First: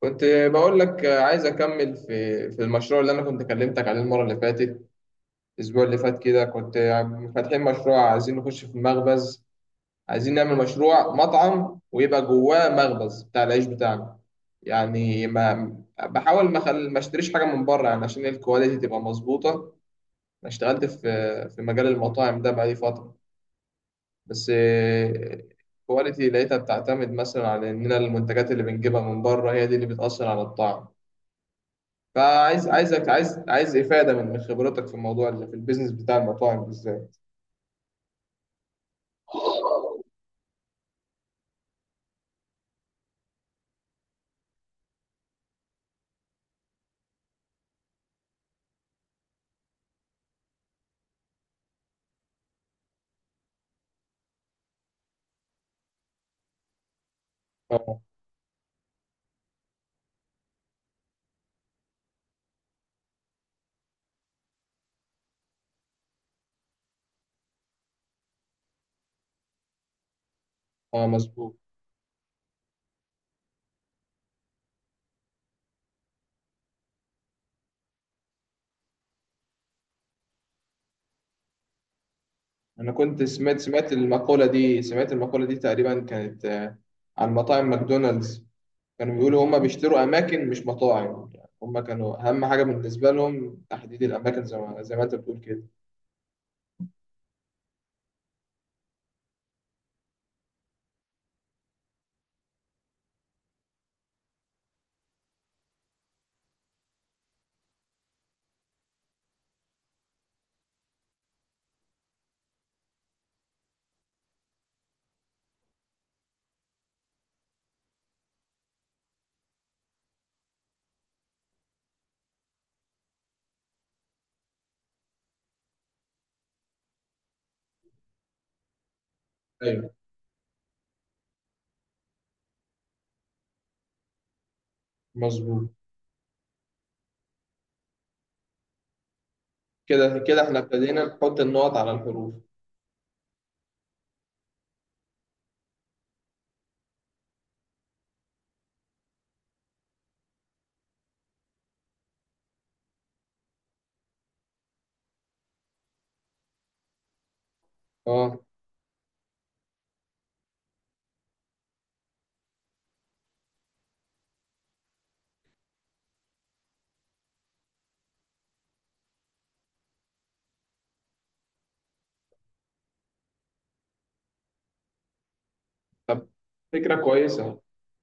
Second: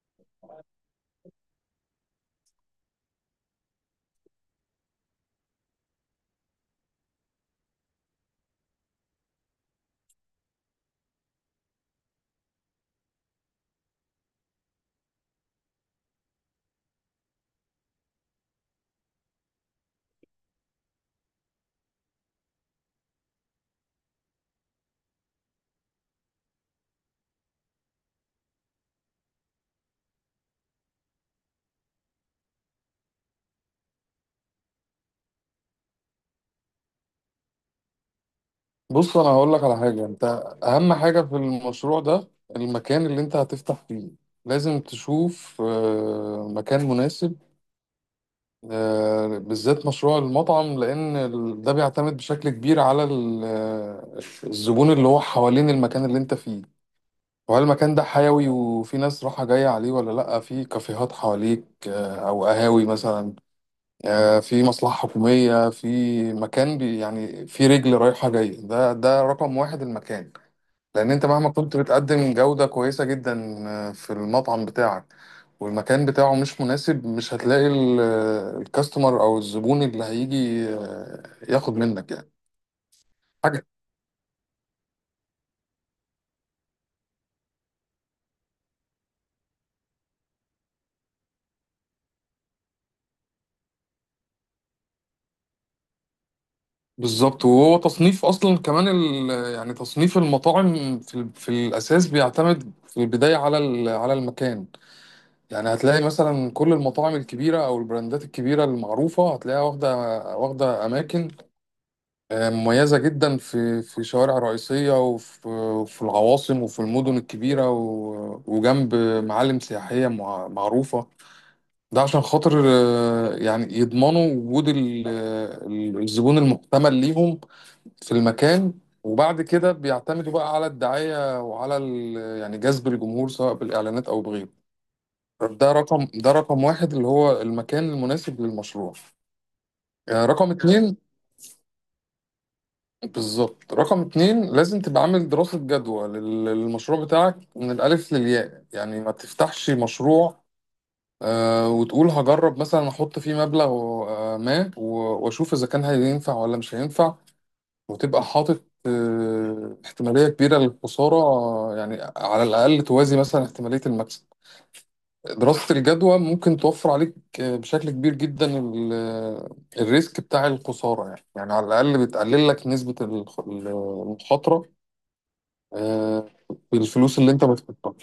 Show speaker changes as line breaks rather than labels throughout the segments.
كنت بقول لك عايز اكمل في المشروع اللي انا كنت كلمتك عليه المره اللي فاتت. الاسبوع اللي فات كده كنت فاتحين مشروع، عايزين نخش في مخبز. عايزين نعمل مشروع مطعم ويبقى جواه مخبز بتاع العيش بتاعنا. يعني ما بحاول ما اشتريش حاجه من بره، يعني عشان الكواليتي تبقى مظبوطه. انا اشتغلت في مجال المطاعم ده بقالي فتره. بس الكواليتي لقيتها بتعتمد مثلا على اننا المنتجات اللي بنجيبها من بره هي دي اللي بتاثر على الطعم. فعايز عايزك عايز عايز إفادة من خبرتك في الموضوع اللي في البيزنس بتاع المطاعم بالذات.
بص، انا هقول لك على حاجه. انت اهم حاجه في المشروع ده المكان اللي انت هتفتح فيه. لازم تشوف مكان مناسب. بالذات مشروع المطعم، لان ده بيعتمد بشكل كبير على الزبون اللي هو حوالين المكان اللي انت فيه، وهل المكان
اه،
ده حيوي وفي ناس راحة جاية عليه ولا لأ، في كافيهات حواليك أو قهاوي مثلا، في مصلحة حكومية، في مكان يعني في رجل رايحة جاية. ده رقم واحد، المكان.
اه،
لان انت مهما
مظبوط.
كنت بتقدم جودة كويسة جدا في المطعم بتاعك، والمكان بتاعه مش مناسب، مش هتلاقي الكاستمر او الزبون اللي هيجي ياخد منك يعني
أنا كنت
حاجة.
سمعت المقولة دي تقريبا، كانت عن مطاعم ماكدونالدز. كانوا بيقولوا هما بيشتروا أماكن مش مطاعم، يعني هما كانوا أهم حاجة بالنسبة لهم تحديد الأماكن زي ما أنت بتقول كده.
بالظبط، وهو تصنيف اصلا كمان ال... آه، يعني تصنيف المطاعم في الاساس بيعتمد في البداية على على المكان. يعني هتلاقي مثلا كل المطاعم الكبيرة او البراندات الكبيرة المعروفة هتلاقيها واخدة اماكن مميزة جدا في شوارع رئيسية، وفي العواصم، وفي المدن الكبيرة، و- وجنب معالم سياحية معروفة. ده عشان خاطر يعني يضمنوا وجود الزبون المحتمل ليهم في المكان. وبعد كده
أيوه،
بيعتمدوا بقى على الدعاية وعلى يعني جذب الجمهور، سواء بالإعلانات أو بغيره.
مظبوط.
ده رقم واحد، اللي هو المكان المناسب للمشروع.
كده كده
رقم
إحنا
اتنين.
ابتدينا نحط النقط على الحروف.
بالظبط، رقم اتنين لازم تبقى عامل دراسة جدوى للمشروع بتاعك من الألف للياء. يعني ما تفتحش مشروع وتقول هجرب مثلا أحط فيه مبلغ آه، ما و- وأشوف إذا كان هينفع ولا مش هينفع، وتبقى
اه،
حاطط احتمالية كبيرة للخسارة، يعني على الأقل توازي مثلا احتمالية المكسب. دراسة الجدوى ممكن توفر عليك بشكل كبير جدا الريسك بتاع الخسارة. يعني على الأقل بتقلل لك نسبة المخاطرة
طب
آه،
فكرة
بالفلوس اللي انت
كويسة.
بتحطها.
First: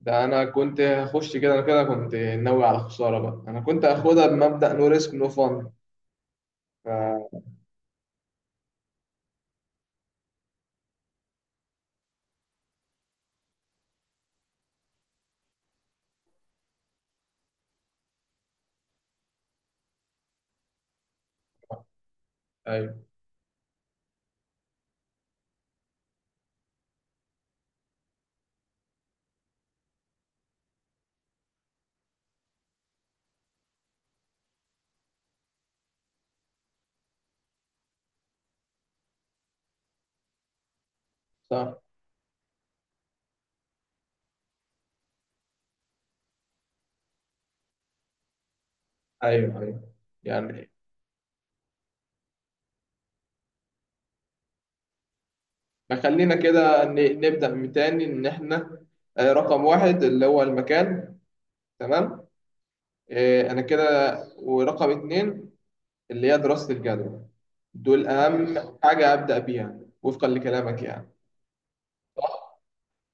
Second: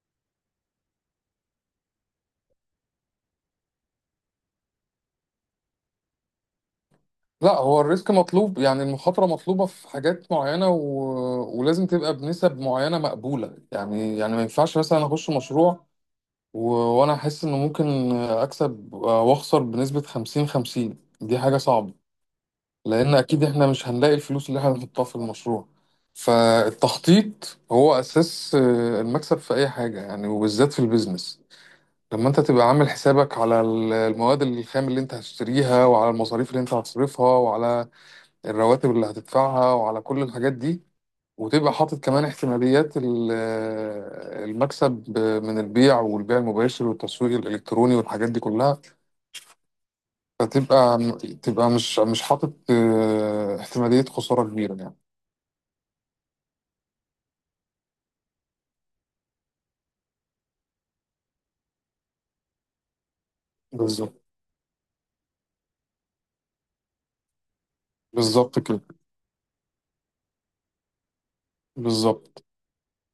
ده انا كنت هخش كده، انا كده كنت ناوي على خساره بقى، انا كنت هاخدها بمبدأ نو ريسك نو فان. ف...
لا، هو الريسك مطلوب، يعني المخاطرة مطلوبة في حاجات معينة، و... ولازم تبقى بنسب معينة مقبولة. يعني ما ينفعش مثلا اخش مشروع و... وانا احس انه ممكن اكسب واخسر بنسبة 50 50، دي حاجة صعبة،
ايوه،
لان اكيد احنا مش هنلاقي الفلوس اللي احنا هنحطها في المشروع. فالتخطيط هو اساس المكسب في اي حاجة يعني، وبالذات في البيزنس. طب ما انت تبقى عامل حسابك على المواد الخام اللي انت هتشتريها، وعلى المصاريف اللي انت هتصرفها، وعلى الرواتب اللي هتدفعها، وعلى كل الحاجات دي. وتبقى
صح،
حاطط كمان احتماليات المكسب من البيع، والبيع المباشر، والتسويق الالكتروني، والحاجات دي كلها.
ايوه، ايوه. يعني
فتبقى تبقى مش حاطط احتمالية خسارة كبيرة يعني.
فخلينا كده نبدأ من تاني ان احنا رقم واحد اللي هو المكان. تمام. انا كده،
بالظبط.
ورقم اتنين اللي هي دراسة الجدوى، دول اهم
بالظبط كده.
حاجة أبدأ بيها وفقا لكلامك يعني.
بالظبط.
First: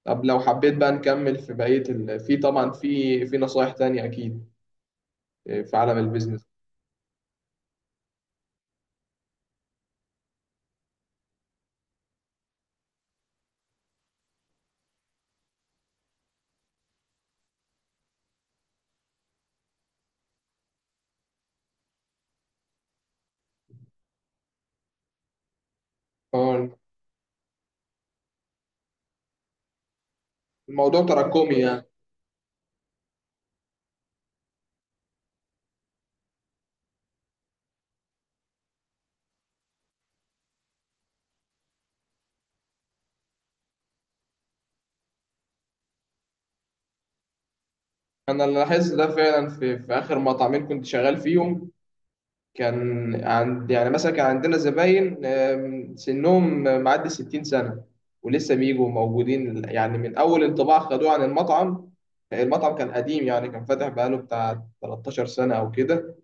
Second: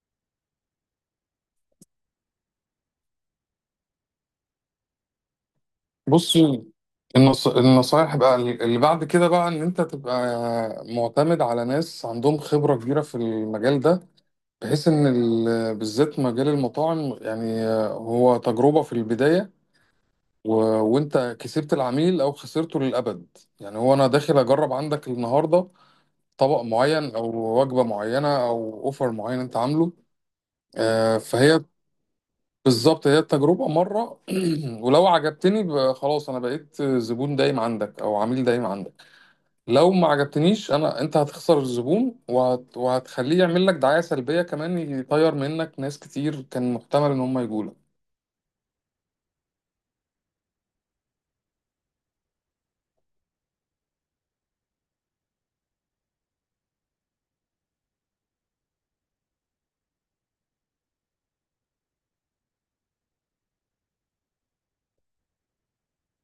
طب لو حبيت بقى نكمل في بقية في طبعا في نصايح تانية أكيد في عالم
بص،
البيزنس.
النصايح بقى اللي بعد كده بقى، ان انت تبقى معتمد على ناس عندهم خبرة كبيرة في المجال ده، بحيث ان بالذات مجال المطاعم يعني، هو تجربة في البداية، و... وانت كسبت العميل او خسرته للابد. يعني هو انا داخل اجرب عندك النهاردة طبق معين او وجبة معينة او اوفر معين انت عامله.
الموضوع
آه،
تراكمي
فهي
يعني.
بالظبط، هي التجربة مرة ولو عجبتني خلاص أنا بقيت زبون دايم عندك أو عميل دايم عندك. لو ما عجبتنيش أنا، أنت هتخسر الزبون وهت... وهتخليه يعمل لك دعاية سلبية كمان، يطير منك ناس كتير كان محتمل إن هم يجولك.
انا اللي لاحظت ده فعلا في اخر مطعمين كنت شغال فيهم. كان عند يعني مثلا كان عندنا زباين سنهم معدي 60 سنه ولسه بيجوا موجودين، يعني من اول انطباع خدوه عن المطعم. المطعم كان قديم، يعني كان فاتح بقاله بتاع 13 سنه او كده.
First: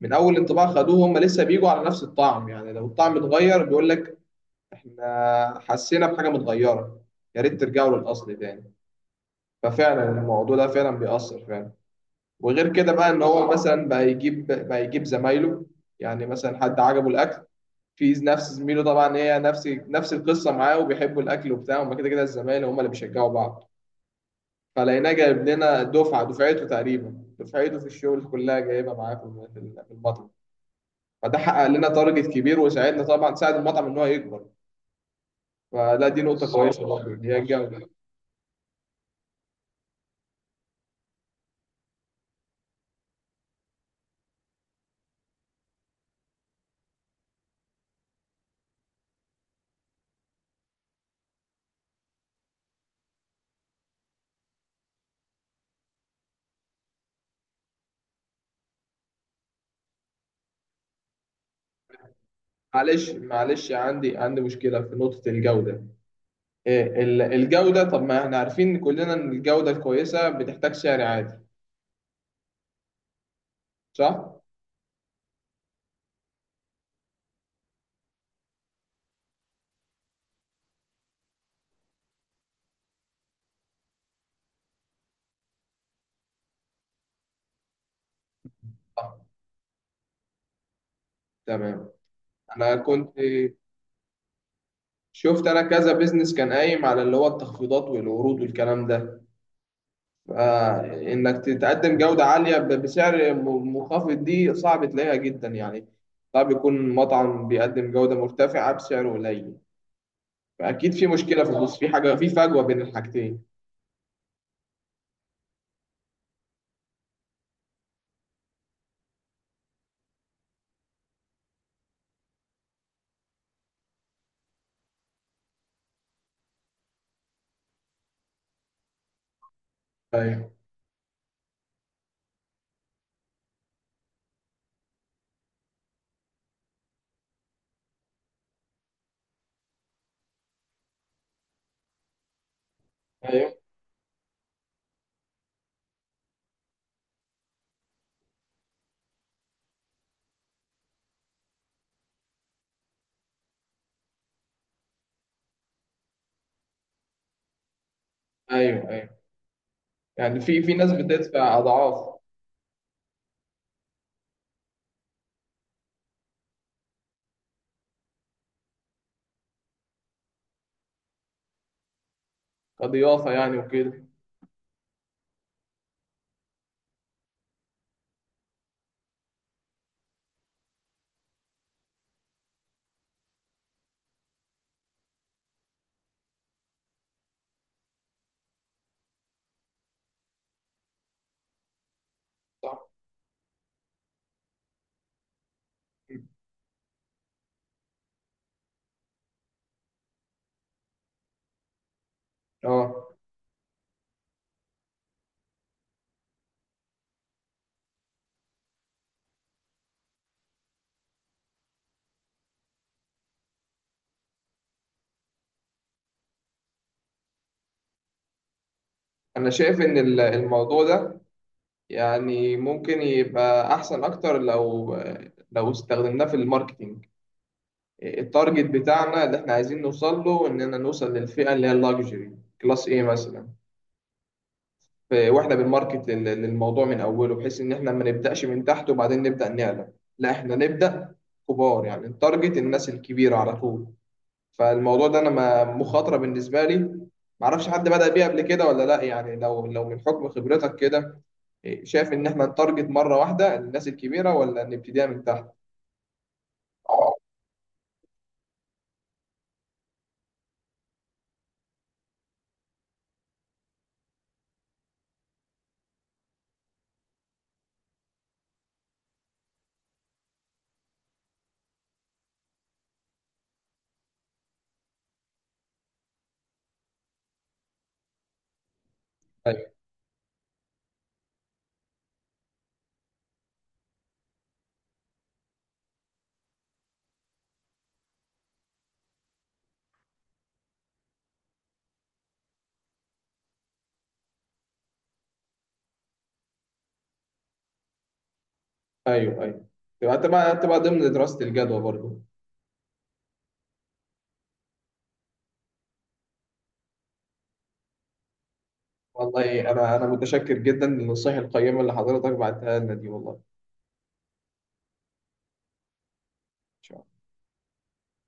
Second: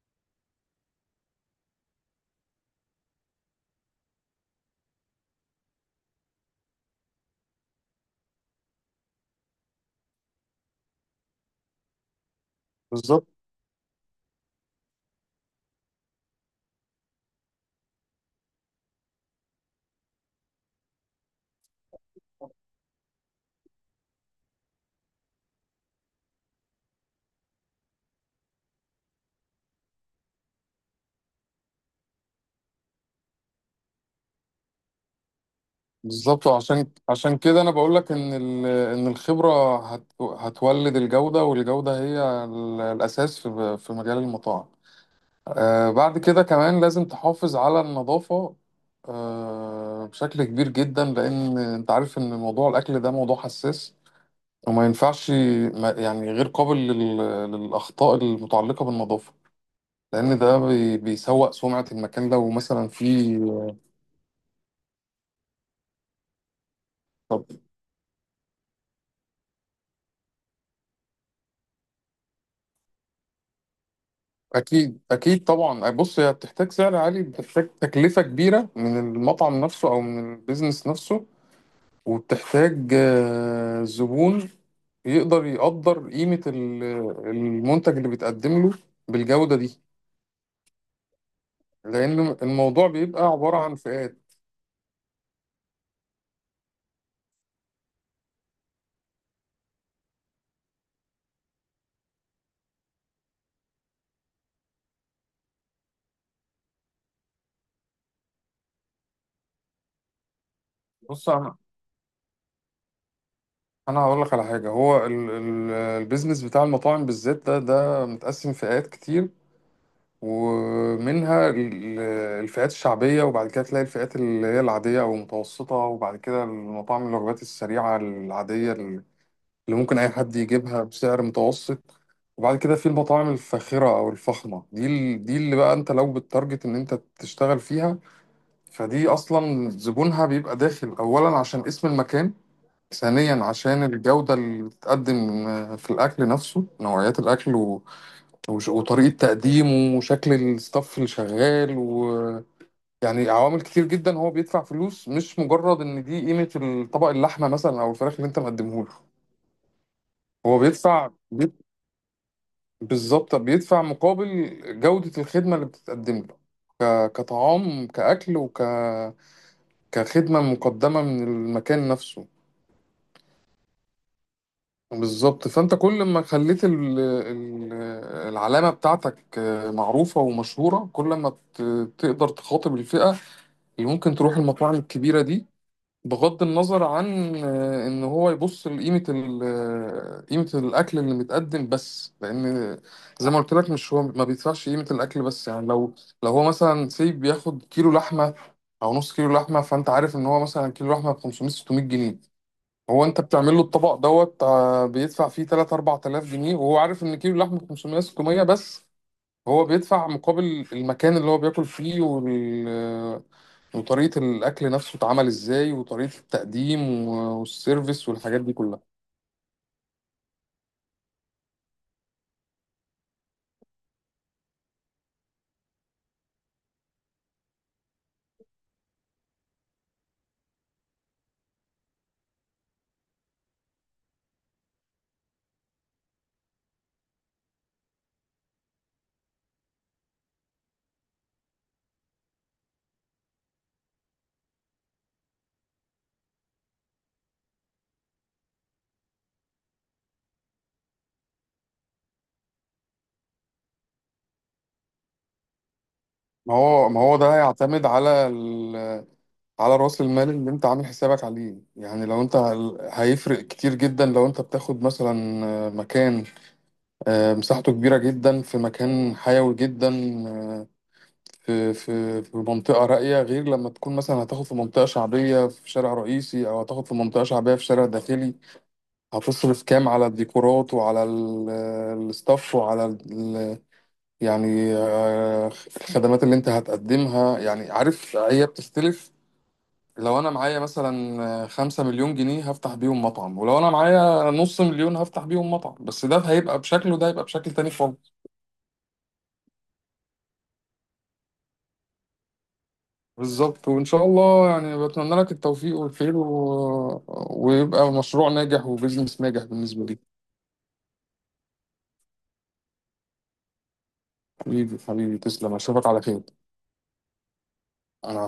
من اول انطباع خدوه هم لسه بيجوا على نفس الطعم، يعني لو الطعم اتغير بيقول لك احنا حسينا بحاجه متغيره، يا ريت ترجعوا للاصل تاني. ففعلا الموضوع ده فعلا بيأثر فعلا. وغير كده بقى ان
بالظبط.
هو مثلا بقى يجيب زمايله. يعني مثلا حد عجبه الاكل في نفس زميله، طبعا هي نفس القصه معاه وبيحبوا الاكل وبتاع، هما كده الزمايل هما اللي بيشجعوا بعض. فلقيناه جايب لنا دفعته تقريبا، دفعته في الشغل كلها جايبها معاه في في المطعم. فده حقق لنا تارجت كبير وساعدنا، طبعا ساعد المطعم ان هو يكبر. فلا، دي
بالظبط،
نقطه كويسه برضه اللي هي
عشان كده أنا
الجوده.
بقول لك إن إن الخبرة هتولد الجودة، والجودة هي الأساس في مجال المطاعم. آه، بعد كده كمان لازم تحافظ على النظافة آه، بشكل كبير جدا، لأن أنت عارف إن موضوع الأكل ده موضوع حساس، وما ينفعش، ما يعني، غير قابل للأخطاء المتعلقة بالنظافة، لأن ده بيسوء سمعة المكان لو مثلا
معلش
فيه.
معلش عندي مشكله في نقطه الجوده. إيه،
طب
الجودة، طب ما احنا عارفين كلنا ان الجودة الكويسة بتحتاج سعر عادي، صح؟
أكيد، أكيد طبعا. بص، هي بتحتاج سعر عالي، بتحتاج تكلفة كبيرة من المطعم نفسه أو من البيزنس نفسه، وبتحتاج زبون يقدر قيمة المنتج اللي بيتقدم له
آه،
بالجودة دي،
تمام.
لأن
انا
الموضوع
كنت
بيبقى عبارة عن فئات.
شفت انا كذا بيزنس كان قايم على اللي هو التخفيضات والعروض والكلام ده. فانك تتقدم جودة عالية بسعر منخفض دي صعب تلاقيها جدا يعني. صعب يكون مطعم بيقدم جودة مرتفعة بسعر قليل. فاكيد في
بص،
مشكلة في النص، في حاجة، في فجوة بين الحاجتين.
أنا هقول لك على حاجة. هو البيزنس بتاع المطاعم بالذات ده متقسم فئات كتير، ومنها الفئات الشعبية، وبعد كده تلاقي الفئات اللي هي العادية أو المتوسطة، وبعد كده المطاعم الوجبات السريعة العادية اللي ممكن أي حد
ايوه،
يجيبها بسعر متوسط، وبعد كده في المطاعم الفاخرة أو الفخمة. دي دي اللي بقى أنت لو بالتارجت إن أنت تشتغل فيها، فدي أصلا زبونها بيبقى داخل أولا عشان اسم المكان، ثانيا
ايوه،
عشان الجودة اللي بتتقدم في الأكل نفسه، نوعيات الأكل و... وش- وطريقة تقديمه، وشكل الستاف اللي شغال يعني عوامل كتير جدا. هو بيدفع فلوس مش مجرد إن دي قيمة الطبق، اللحمة مثلا أو الفراخ اللي أنت مقدمه
ايوه،
له.
ايوه. يعني
هو
في ناس
بيدفع.
بتدفع اضعاف.
بالظبط، بيدفع مقابل جودة الخدمة اللي بتتقدم له، كطعام، كأكل، وك كخدمة مقدمة من المكان نفسه.
كضيافة يعني وكده.
بالظبط، فأنت كل ما خليت العلامة بتاعتك معروفة ومشهورة، كل ما ت... تقدر تخاطب الفئة اللي ممكن تروح المطاعم الكبيرة دي، بغض النظر عن ان هو يبص لقيمه قيمه الاكل اللي متقدم، بس لان
صح،
زي ما قلت لك، مش هو ما بيدفعش قيمه الاكل بس. يعني لو هو مثلا سيب بياخد كيلو لحمه او نص كيلو لحمه، فانت عارف ان هو مثلا كيلو لحمه ب 500 600 جنيه، هو
اه.
انت بتعمل له الطبق دوت بيدفع فيه 3 4000 جنيه، وهو عارف ان كيلو لحمه ب 500 600 بس. هو بيدفع مقابل المكان اللي هو بياكل فيه، وال... وطريقة الأكل نفسه اتعمل إزاي، وطريقة التقديم، و- والسيرفيس، والحاجات دي كلها.
انا شايف ان الموضوع ده يعني ممكن يبقى احسن اكتر لو استخدمناه في الماركتينج. التارجت بتاعنا اللي احنا عايزين نوصل له اننا نوصل للفئة اللي هي اللاكجري كلاس ايه مثلا. واحنا بنماركت للموضوع من اوله، بحيث ان احنا ما نبداش من تحت وبعدين نبدا نعلى. لا، احنا نبدا كبار، يعني التارجت الناس الكبيرة على طول. فالموضوع ده انا مخاطره بالنسبه لي. معرفش حد بدأ بيه قبل كده ولا لا، يعني لو من حكم خبرتك كده إيه، شايف ان احنا نتارجت مره واحده الناس الكبيره ولا نبتديها من تحت.
ما هو ده هيعتمد على على رأس المال اللي أنت عامل حسابك عليه. يعني لو أنت هيفرق كتير جدا لو أنت بتاخد مثلا مكان مساحته كبيرة جدا في مكان حيوي جدا آه، في منطقة راقية، غير لما تكون مثلا هتاخد في منطقة شعبية في شارع رئيسي، أو هتاخد في منطقة شعبية في شارع داخلي. هتصرف
ايوه،
كام على الديكورات، وعلى الستاف، وعلى يعني آه، الخدمات اللي انت هتقدمها. يعني عارف، هي بتختلف. لو انا معايا مثلا 5 مليون جنيه هفتح بيهم مطعم، ولو انا معايا نص مليون هفتح بيهم مطعم بس، ده هيبقى بشكل وده هيبقى بشكل تاني خالص.
ايوه، ايوه. تبقى ضمن دراسه الجدوى برضو.
بالظبط. وان شاء الله يعني، بتمنى لك التوفيق والخير، و... ويبقى مشروع ناجح وبزنس ناجح
والله،
بالنسبة
انا
لي.
انا متشكر جدا للنصائح القيمه اللي حضرتك بعتها لنا دي والله.
حبيبي، تسلم، اشوفك على خير.
إن شاء الله.
انا